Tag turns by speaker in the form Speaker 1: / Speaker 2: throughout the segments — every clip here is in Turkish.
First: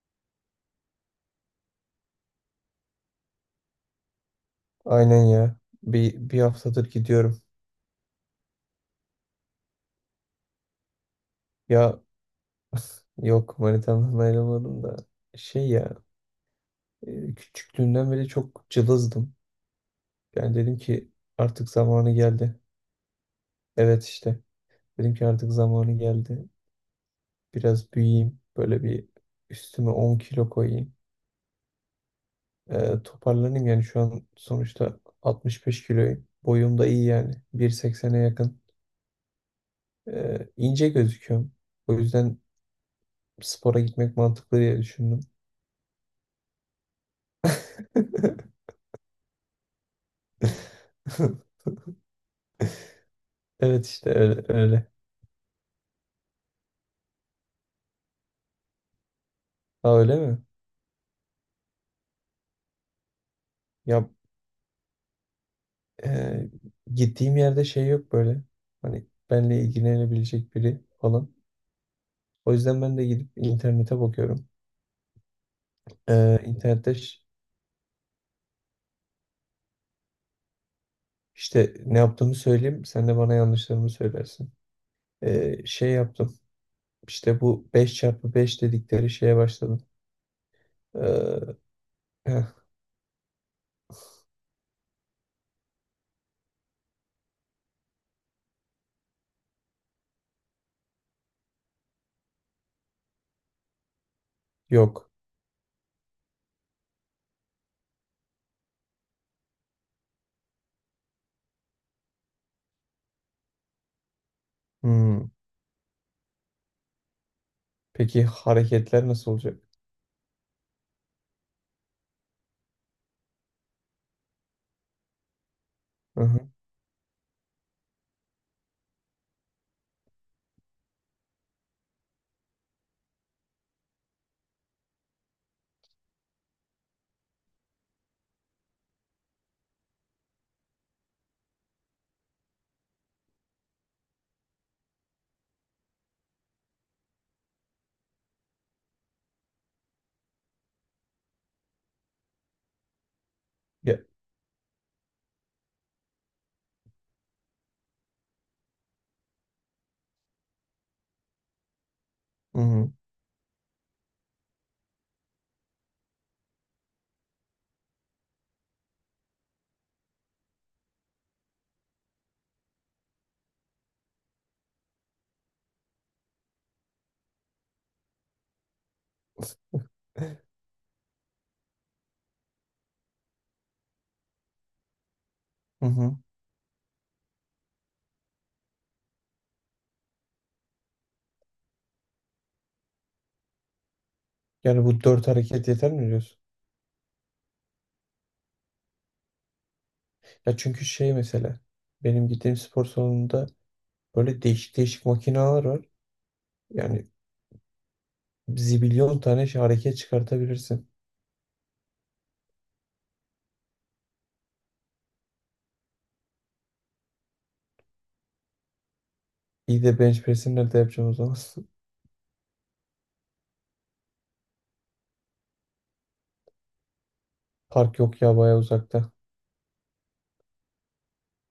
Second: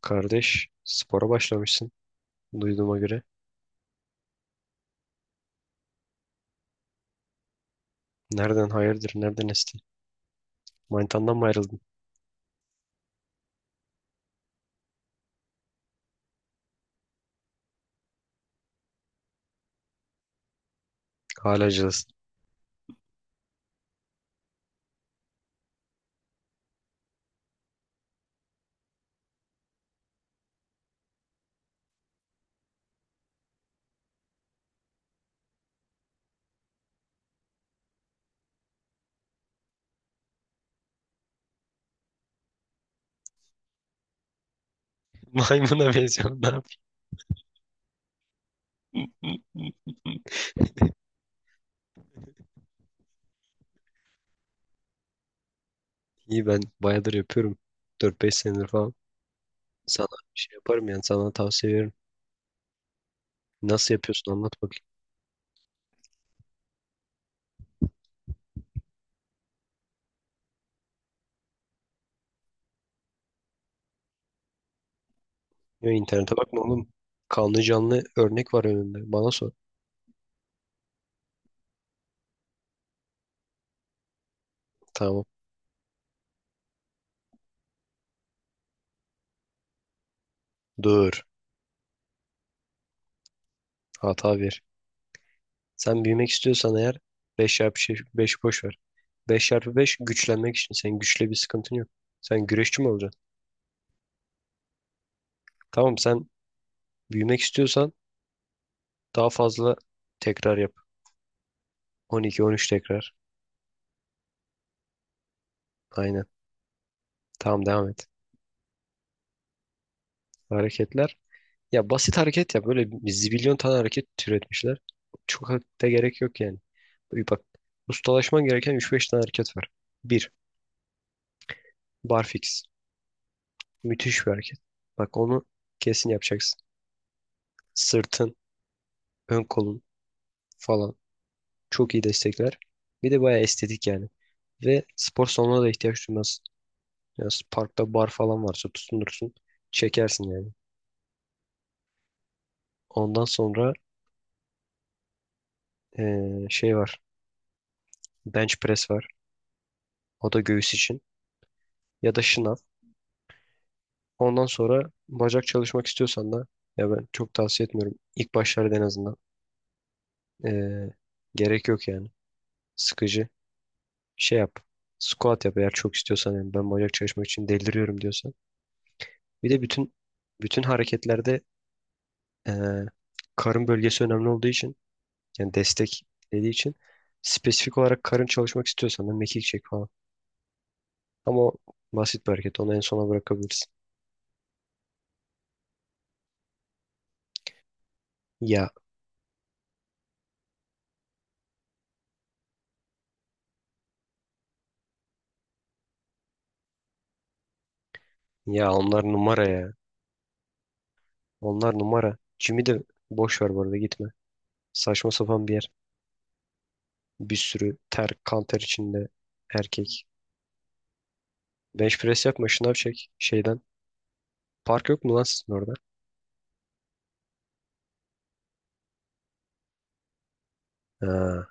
Speaker 1: Kardeş, spora başlamışsın duyduğuma göre.
Speaker 2: Aynen ya. Bir haftadır gidiyorum.
Speaker 1: Nereden hayırdır, nereden esti? Manitandan mı ayrıldın?
Speaker 2: Ya yok manitamdan ayrılmadım da şey ya küçüklüğümden beri çok cılızdım. Yani dedim ki artık
Speaker 1: Hala
Speaker 2: zamanı
Speaker 1: cılızsın.
Speaker 2: geldi. Evet işte dedim ki artık zamanı geldi. Biraz büyüyeyim. Böyle bir üstüme 10 kilo koyayım. Toparlanayım yani şu an sonuçta 65 kiloyum. Boyum da iyi yani. 1.80'e yakın. İnce gözüküyorum. O yüzden spora gitmek mantıklı diye düşündüm.
Speaker 1: Maymuna benziyorsun, ne yapayım?
Speaker 2: Evet işte öyle öyle.
Speaker 1: İyi, ben bayağıdır yapıyorum. 4-5 senedir falan.
Speaker 2: Ha
Speaker 1: Sana
Speaker 2: öyle mi?
Speaker 1: şey yaparım yani sana tavsiye veririm. Nasıl
Speaker 2: Ya
Speaker 1: yapıyorsun, anlat bakayım.
Speaker 2: e, gittiğim yerde şey yok böyle. Hani benle ilgilenebilecek biri falan. O yüzden ben de gidip internete bakıyorum.
Speaker 1: Ya, internete bakma oğlum.
Speaker 2: İnternette
Speaker 1: Kanlı canlı örnek var önünde. Bana sor.
Speaker 2: işte ne yaptığımı söyleyeyim. Sen de bana yanlışlarımı söylersin.
Speaker 1: Tamam.
Speaker 2: Şey yaptım. İşte bu beş çarpı beş dedikleri şeye başladım.
Speaker 1: Dur.
Speaker 2: E, heh,
Speaker 1: Hata ver. Sen büyümek istiyorsan eğer, 5 çarpı 5 boş ver. Beş çarpı 5 güçlenmek için. Senin güçle bir sıkıntın yok. Sen güreşçi mi olacaksın?
Speaker 2: yok.
Speaker 1: Tamam, sen büyümek istiyorsan daha fazla tekrar yap. 12, 13 tekrar.
Speaker 2: Hmm.
Speaker 1: Aynen. Tamam, devam et.
Speaker 2: Peki hareketler nasıl olacak?
Speaker 1: Hareketler. Ya basit hareket ya. Böyle bir zibilyon tane hareket türetmişler. Çok da
Speaker 2: Hı
Speaker 1: gerek
Speaker 2: hı.
Speaker 1: yok yani. Bir bak, ustalaşman gereken üç beş tane hareket var. 1. Barfix. Müthiş bir hareket. Bak, onu kesin yapacaksın. Sırtın, ön kolun falan. Çok iyi destekler. Bir de bayağı estetik yani. Ve spor salonuna da ihtiyaç duymaz. Yani parkta bar falan varsa tutunursun. Çekersin yani. Ondan sonra
Speaker 2: Ya,
Speaker 1: şey var. Bench press var. O da göğüs için. Ya da şınav.
Speaker 2: hı hı.
Speaker 1: Ondan sonra bacak çalışmak istiyorsan da, ya ben çok tavsiye etmiyorum. İlk başlarda en azından. Eee, gerek yok yani. Sıkıcı. Şey yap. Squat yap eğer çok istiyorsan, yani ben bacak çalışmak için deliriyorum diyorsan. Bir de bütün hareketlerde, Ee, karın bölgesi önemli olduğu için, yani
Speaker 2: Hı
Speaker 1: destek
Speaker 2: hı.
Speaker 1: dediği için, spesifik olarak karın çalışmak istiyorsan da mekik çek falan. Ama o basit bir hareket. Onu en sona bırakabilirsin.
Speaker 2: Yani bu dört hareket yeter mi diyorsun?
Speaker 1: Ya
Speaker 2: Ya çünkü şey mesela benim gittiğim spor salonunda böyle değişik değişik makineler var. Yani
Speaker 1: ya onlar
Speaker 2: zibilyon
Speaker 1: numara
Speaker 2: tane şey
Speaker 1: ya.
Speaker 2: hareket çıkartabilirsin.
Speaker 1: Onlar numara. Jimmy de boş ver bu arada, gitme. Saçma sapan bir yer. Bir sürü ter, kan ter içinde
Speaker 2: İyi de
Speaker 1: erkek.
Speaker 2: bench press'i nerede yapacaksın o zaman?
Speaker 1: Bench press yapma, şınav çek şeyden. Park yok mu lan sizin orada?
Speaker 2: Park yok ya baya uzakta.
Speaker 1: Ha.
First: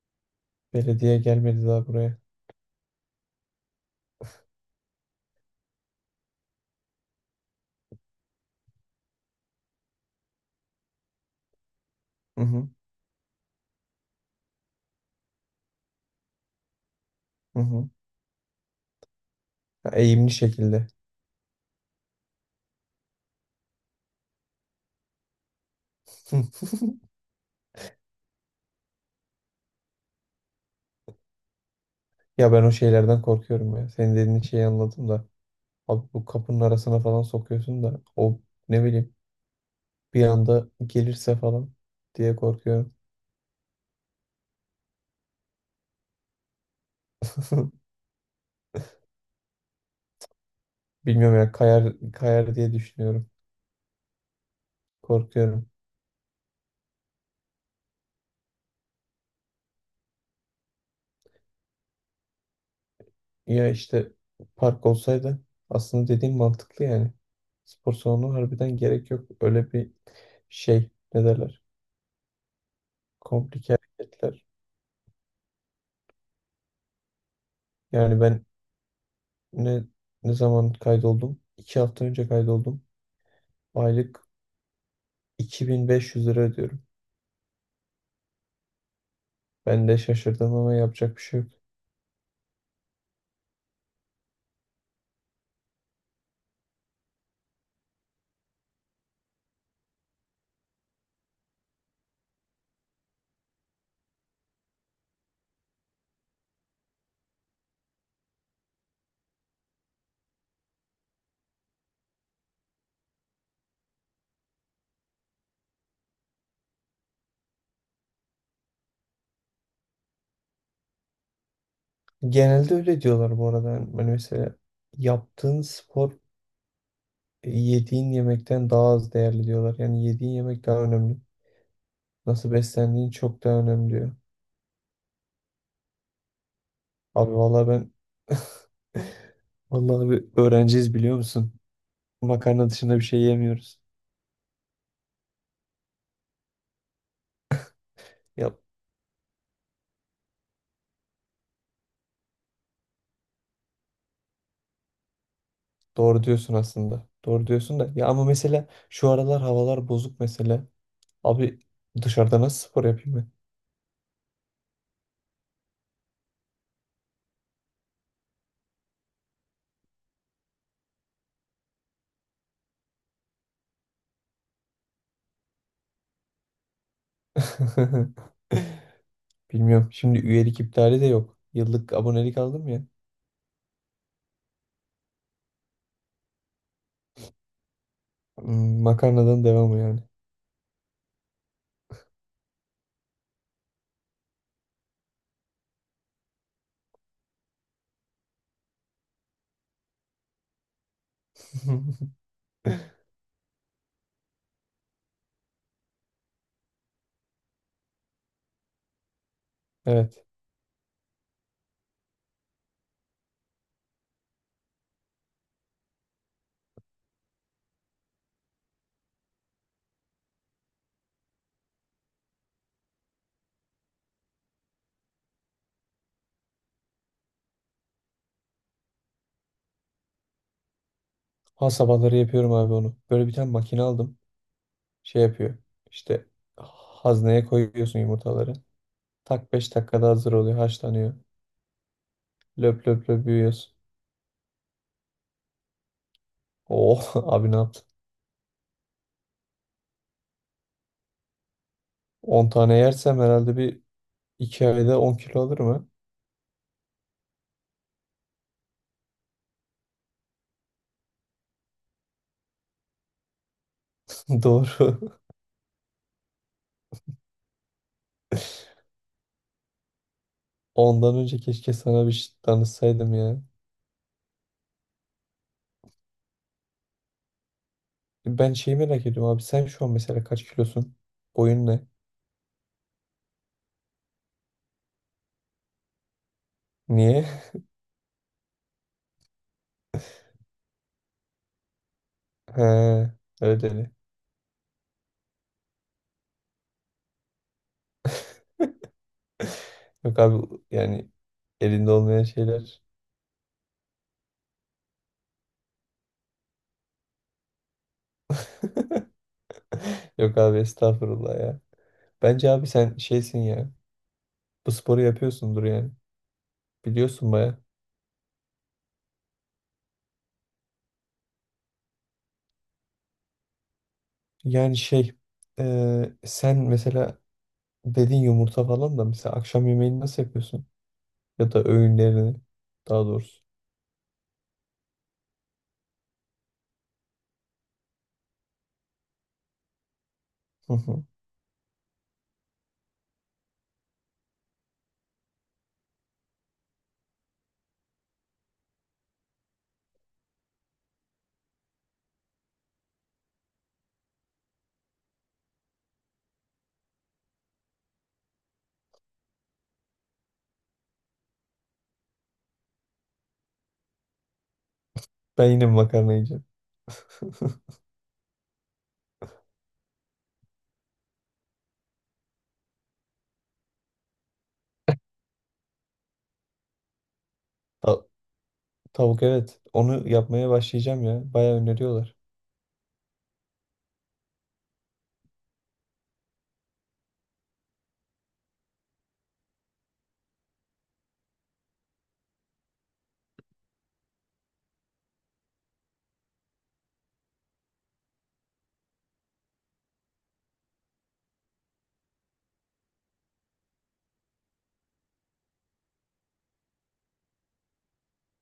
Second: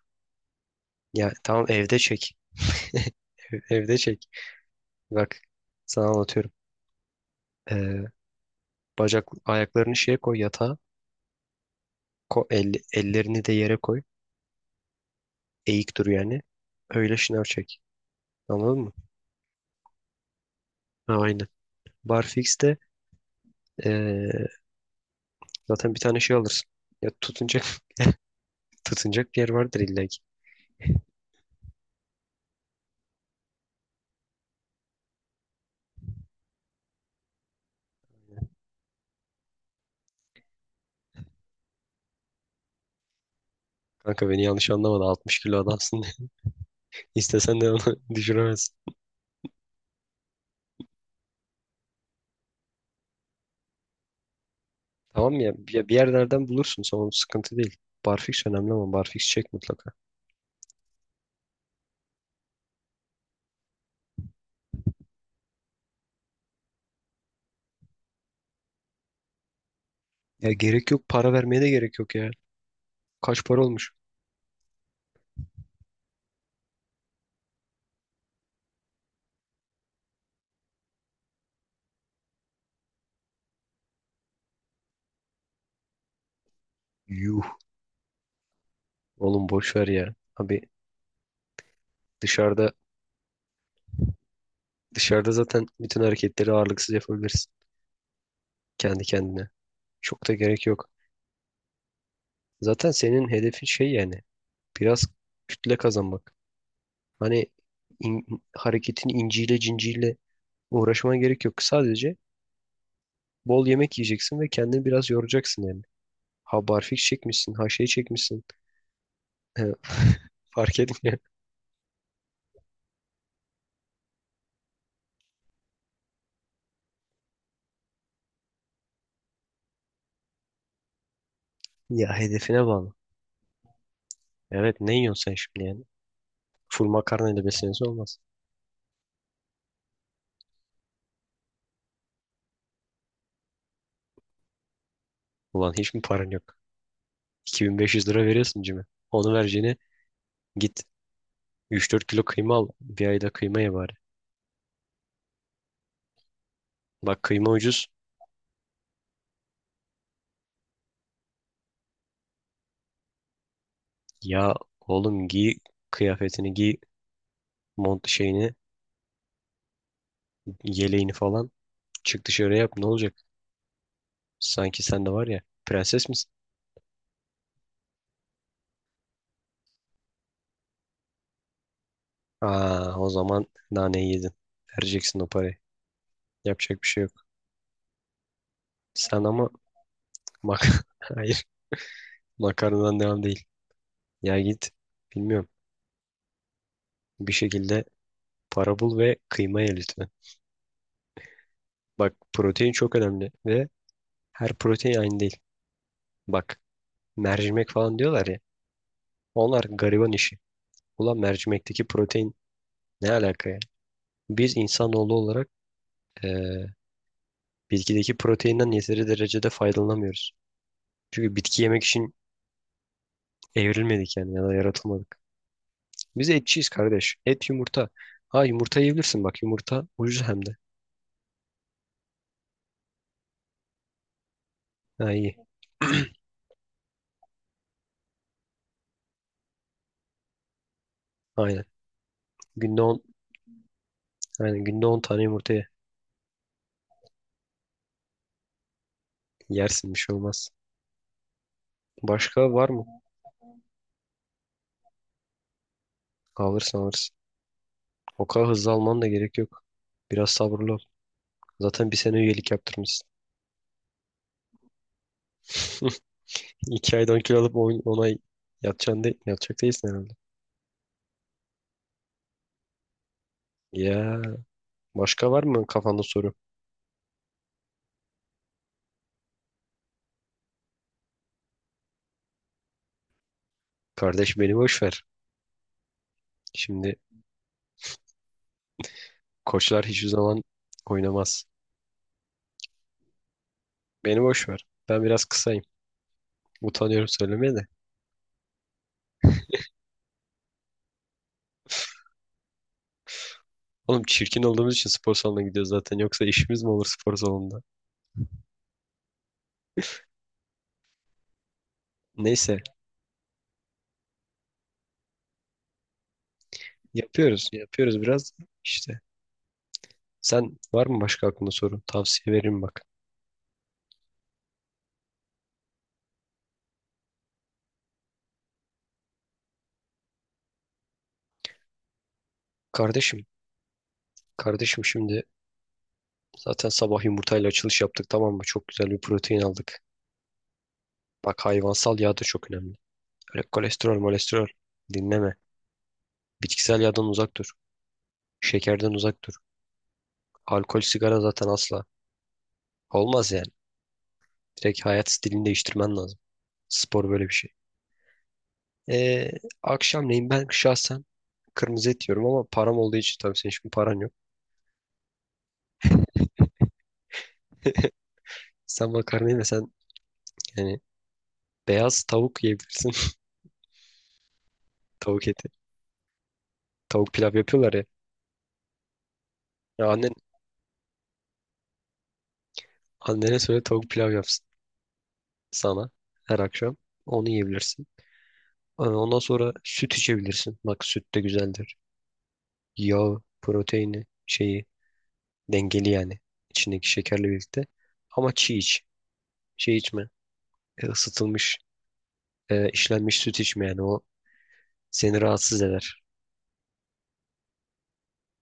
Speaker 2: Belediye
Speaker 1: Ya tamam,
Speaker 2: gelmedi daha
Speaker 1: evde
Speaker 2: buraya.
Speaker 1: çek. Evde çek. Bak, sana anlatıyorum. Ee, Bacak ayaklarını şeye koy, yatağa. Ko
Speaker 2: Hı hı
Speaker 1: el, ellerini de yere koy. Eğik dur yani. Öyle şınav
Speaker 2: hı
Speaker 1: çek.
Speaker 2: hı.
Speaker 1: Anladın mı?
Speaker 2: Ya eğimli şekilde.
Speaker 1: Ha, aynen. Barfix'te eee, zaten bir tane şey alırsın. Ya, tutunacak tutunacak bir yer vardır illa ki.
Speaker 2: Ya ben o şeylerden korkuyorum ya. Senin dediğin şeyi anladım da. Abi bu kapının arasına falan sokuyorsun da o ne bileyim bir anda gelirse falan diye korkuyorum.
Speaker 1: Kanka, beni yanlış anlamadı. 60 kilo adamsın. İstesen de onu düşüremezsin.
Speaker 2: Bilmiyorum ya kayar kayar diye düşünüyorum.
Speaker 1: Tamam ya,
Speaker 2: Korkuyorum.
Speaker 1: bir yerlerden bulursun. Sonra sıkıntı değil. Barfix önemli, ama Barfix çek mutlaka.
Speaker 2: Ya işte park olsaydı aslında dediğim mantıklı yani. Spor salonu harbiden gerek yok. Öyle bir
Speaker 1: Ya
Speaker 2: şey
Speaker 1: gerek yok.
Speaker 2: ne
Speaker 1: Para vermeye
Speaker 2: derler?
Speaker 1: de gerek yok ya. Kaç para
Speaker 2: Komplike
Speaker 1: olmuş?
Speaker 2: hareketler. Yani ben ne ne zaman kaydoldum? 2 hafta önce kaydoldum. Aylık 2.500 lira ödüyorum.
Speaker 1: Yuh. Oğlum boş ver
Speaker 2: Ben de
Speaker 1: ya.
Speaker 2: şaşırdım
Speaker 1: Abi,
Speaker 2: ama yapacak bir şey yok.
Speaker 1: dışarıda Dışarıda zaten bütün hareketleri ağırlıksız yapabilirsin, kendi kendine. Çok da gerek yok. Zaten senin hedefin şey yani, biraz kütle kazanmak. Hani, hareketin inciyle cinciyle uğraşmana gerek yok. Sadece bol yemek yiyeceksin ve kendini biraz yoracaksın yani. Ha barfiks çekmişsin, ha şey çekmişsin. Fark etmiyor.
Speaker 2: Genelde öyle diyorlar bu arada. Yani hani mesela yaptığın spor yediğin yemekten daha az değerli diyorlar. Yani yediğin yemek daha önemli.
Speaker 1: Ya
Speaker 2: Nasıl
Speaker 1: hedefine bağlı.
Speaker 2: beslendiğin çok daha önemli diyor.
Speaker 1: Evet, ne yiyorsun sen şimdi yani? Full
Speaker 2: Abi
Speaker 1: makarnayla
Speaker 2: vallahi
Speaker 1: besleniyorsan
Speaker 2: ben
Speaker 1: olmaz.
Speaker 2: vallahi abi öğrenciyiz biliyor musun? Makarna dışında bir şey yemiyoruz.
Speaker 1: Ulan, hiç mi paran yok? 2500 lira
Speaker 2: Ya
Speaker 1: veriyorsun cime. Onu vereceğine git, 3-4 kilo kıyma al. Bir ayda kıyma ye bari.
Speaker 2: doğru diyorsun aslında.
Speaker 1: Bak,
Speaker 2: Doğru
Speaker 1: kıyma
Speaker 2: diyorsun
Speaker 1: ucuz.
Speaker 2: da ya ama mesela şu aralar havalar bozuk mesela. Abi dışarıda nasıl spor yapayım ben?
Speaker 1: Ya oğlum, giy kıyafetini giy. Mont şeyini, yeleğini falan. Çık dışarı yap, ne olacak? Sanki sen de, var ya, prenses misin?
Speaker 2: Bilmiyorum. Şimdi üyelik iptali de yok. Yıllık abonelik aldım ya.
Speaker 1: Aa, o zaman naneyi yedin. Vereceksin o parayı. Yapacak bir şey yok. Sen
Speaker 2: Makarnadan
Speaker 1: ama
Speaker 2: devamı yani.
Speaker 1: mak hayır, makarnadan devam değil. Ya git, bilmiyorum. Bir şekilde para bul ve kıyma ye lütfen. Bak, protein çok önemli ve her protein aynı değil. Bak, mercimek falan diyorlar ya. Onlar gariban
Speaker 2: Evet.
Speaker 1: işi. Ulan, mercimekteki protein ne alaka ya? Biz insanoğlu olarak, eee, bitkideki proteinden yeteri derecede faydalanamıyoruz. Çünkü bitki yemek için evrilmedik yani, ya da yaratılmadık. Biz etçiyiz kardeş. Et, yumurta. Ha yumurta yiyebilirsin, bak yumurta ucuz hem de.
Speaker 2: Ha sabahları yapıyorum abi onu. Böyle bir tane makine aldım.
Speaker 1: Ha,
Speaker 2: Şey
Speaker 1: iyi.
Speaker 2: yapıyor. İşte hazneye koyuyorsun yumurtaları. Tak 5 dakikada hazır oluyor, haşlanıyor.
Speaker 1: Aynen. Günde
Speaker 2: Löp
Speaker 1: 10
Speaker 2: löp löp büyüyorsun.
Speaker 1: aynen, günde 10 tane yumurta ye.
Speaker 2: Oh abi ne yaptın?
Speaker 1: Yersin, bir şey olmaz.
Speaker 2: 10
Speaker 1: Başka var
Speaker 2: tane
Speaker 1: mı?
Speaker 2: yersem herhalde bir 2 ayda 10 kilo alırım ha.
Speaker 1: Alırsın, alırsın. O kadar hızlı alman da gerek yok. Biraz sabırlı ol. Zaten bir sene üyelik yaptırmışsın.
Speaker 2: Doğru.
Speaker 1: 2 aydan kilo alıp on ay yatacaksın de, yatacak değilsin herhalde.
Speaker 2: Ondan önce keşke sana bir şey danışsaydım ya.
Speaker 1: Ya, başka var mı kafanda soru?
Speaker 2: Ben şeyi merak ediyorum abi sen şu an mesela kaç kilosun? Boyun ne?
Speaker 1: Kardeş, beni boş ver. Şimdi
Speaker 2: Niye?
Speaker 1: koçlar hiçbir zaman oynamaz.
Speaker 2: He, ödeli.
Speaker 1: Beni boş ver. Ben biraz kısayım. Utanıyorum söylemeye de.
Speaker 2: Yok abi yani elinde olmayan şeyler.
Speaker 1: Oğlum, çirkin olduğumuz için spor salonuna gidiyoruz zaten. Yoksa işimiz mi olur spor salonunda?
Speaker 2: Yok abi estağfurullah ya. Bence
Speaker 1: Neyse,
Speaker 2: abi sen şeysin ya. Bu sporu yapıyorsundur yani. Biliyorsun
Speaker 1: yapıyoruz.
Speaker 2: baya.
Speaker 1: Yapıyoruz biraz işte. Sen var mı başka aklında soru? Tavsiye veririm bak.
Speaker 2: Yani şey sen mesela dedin yumurta falan da mesela akşam yemeğini nasıl yapıyorsun? Ya da öğünlerini daha
Speaker 1: Kardeşim.
Speaker 2: doğrusu.
Speaker 1: Kardeşim, şimdi zaten sabah yumurtayla açılış yaptık tamam mı? Çok güzel bir protein aldık.
Speaker 2: Hı hı.
Speaker 1: Bak, hayvansal yağ da çok önemli. Öyle kolesterol, molesterol dinleme. Bitkisel yağdan uzak dur. Şekerden uzak dur. Alkol, sigara zaten asla. Olmaz yani. Direkt hayat stilini değiştirmen lazım. Spor böyle bir şey. Ee, akşamleyin ben şahsen kırmızı et yiyorum, ama param olduğu için tabii senin şimdi paran yok.
Speaker 2: Ben yine makarna yiyeceğim.
Speaker 1: Sen makarna yemesen, yani beyaz tavuk yiyebilirsin. Tavuk eti. Tavuk pilav yapıyorlar ya.
Speaker 2: Ta- tavuk evet.
Speaker 1: Ya
Speaker 2: Onu
Speaker 1: annen,
Speaker 2: yapmaya başlayacağım ya. Bayağı öneriyorlar.
Speaker 1: annene söyle tavuk pilav yapsın sana her akşam. Onu yiyebilirsin. Hani ondan sonra süt içebilirsin. Bak, süt de güzeldir. Yağı, proteini, şeyi dengeli yani. İçindeki şekerle birlikte. Ama çiğ iç. Şey içme. Isıtılmış, işlenmiş süt içme yani, o seni rahatsız eder.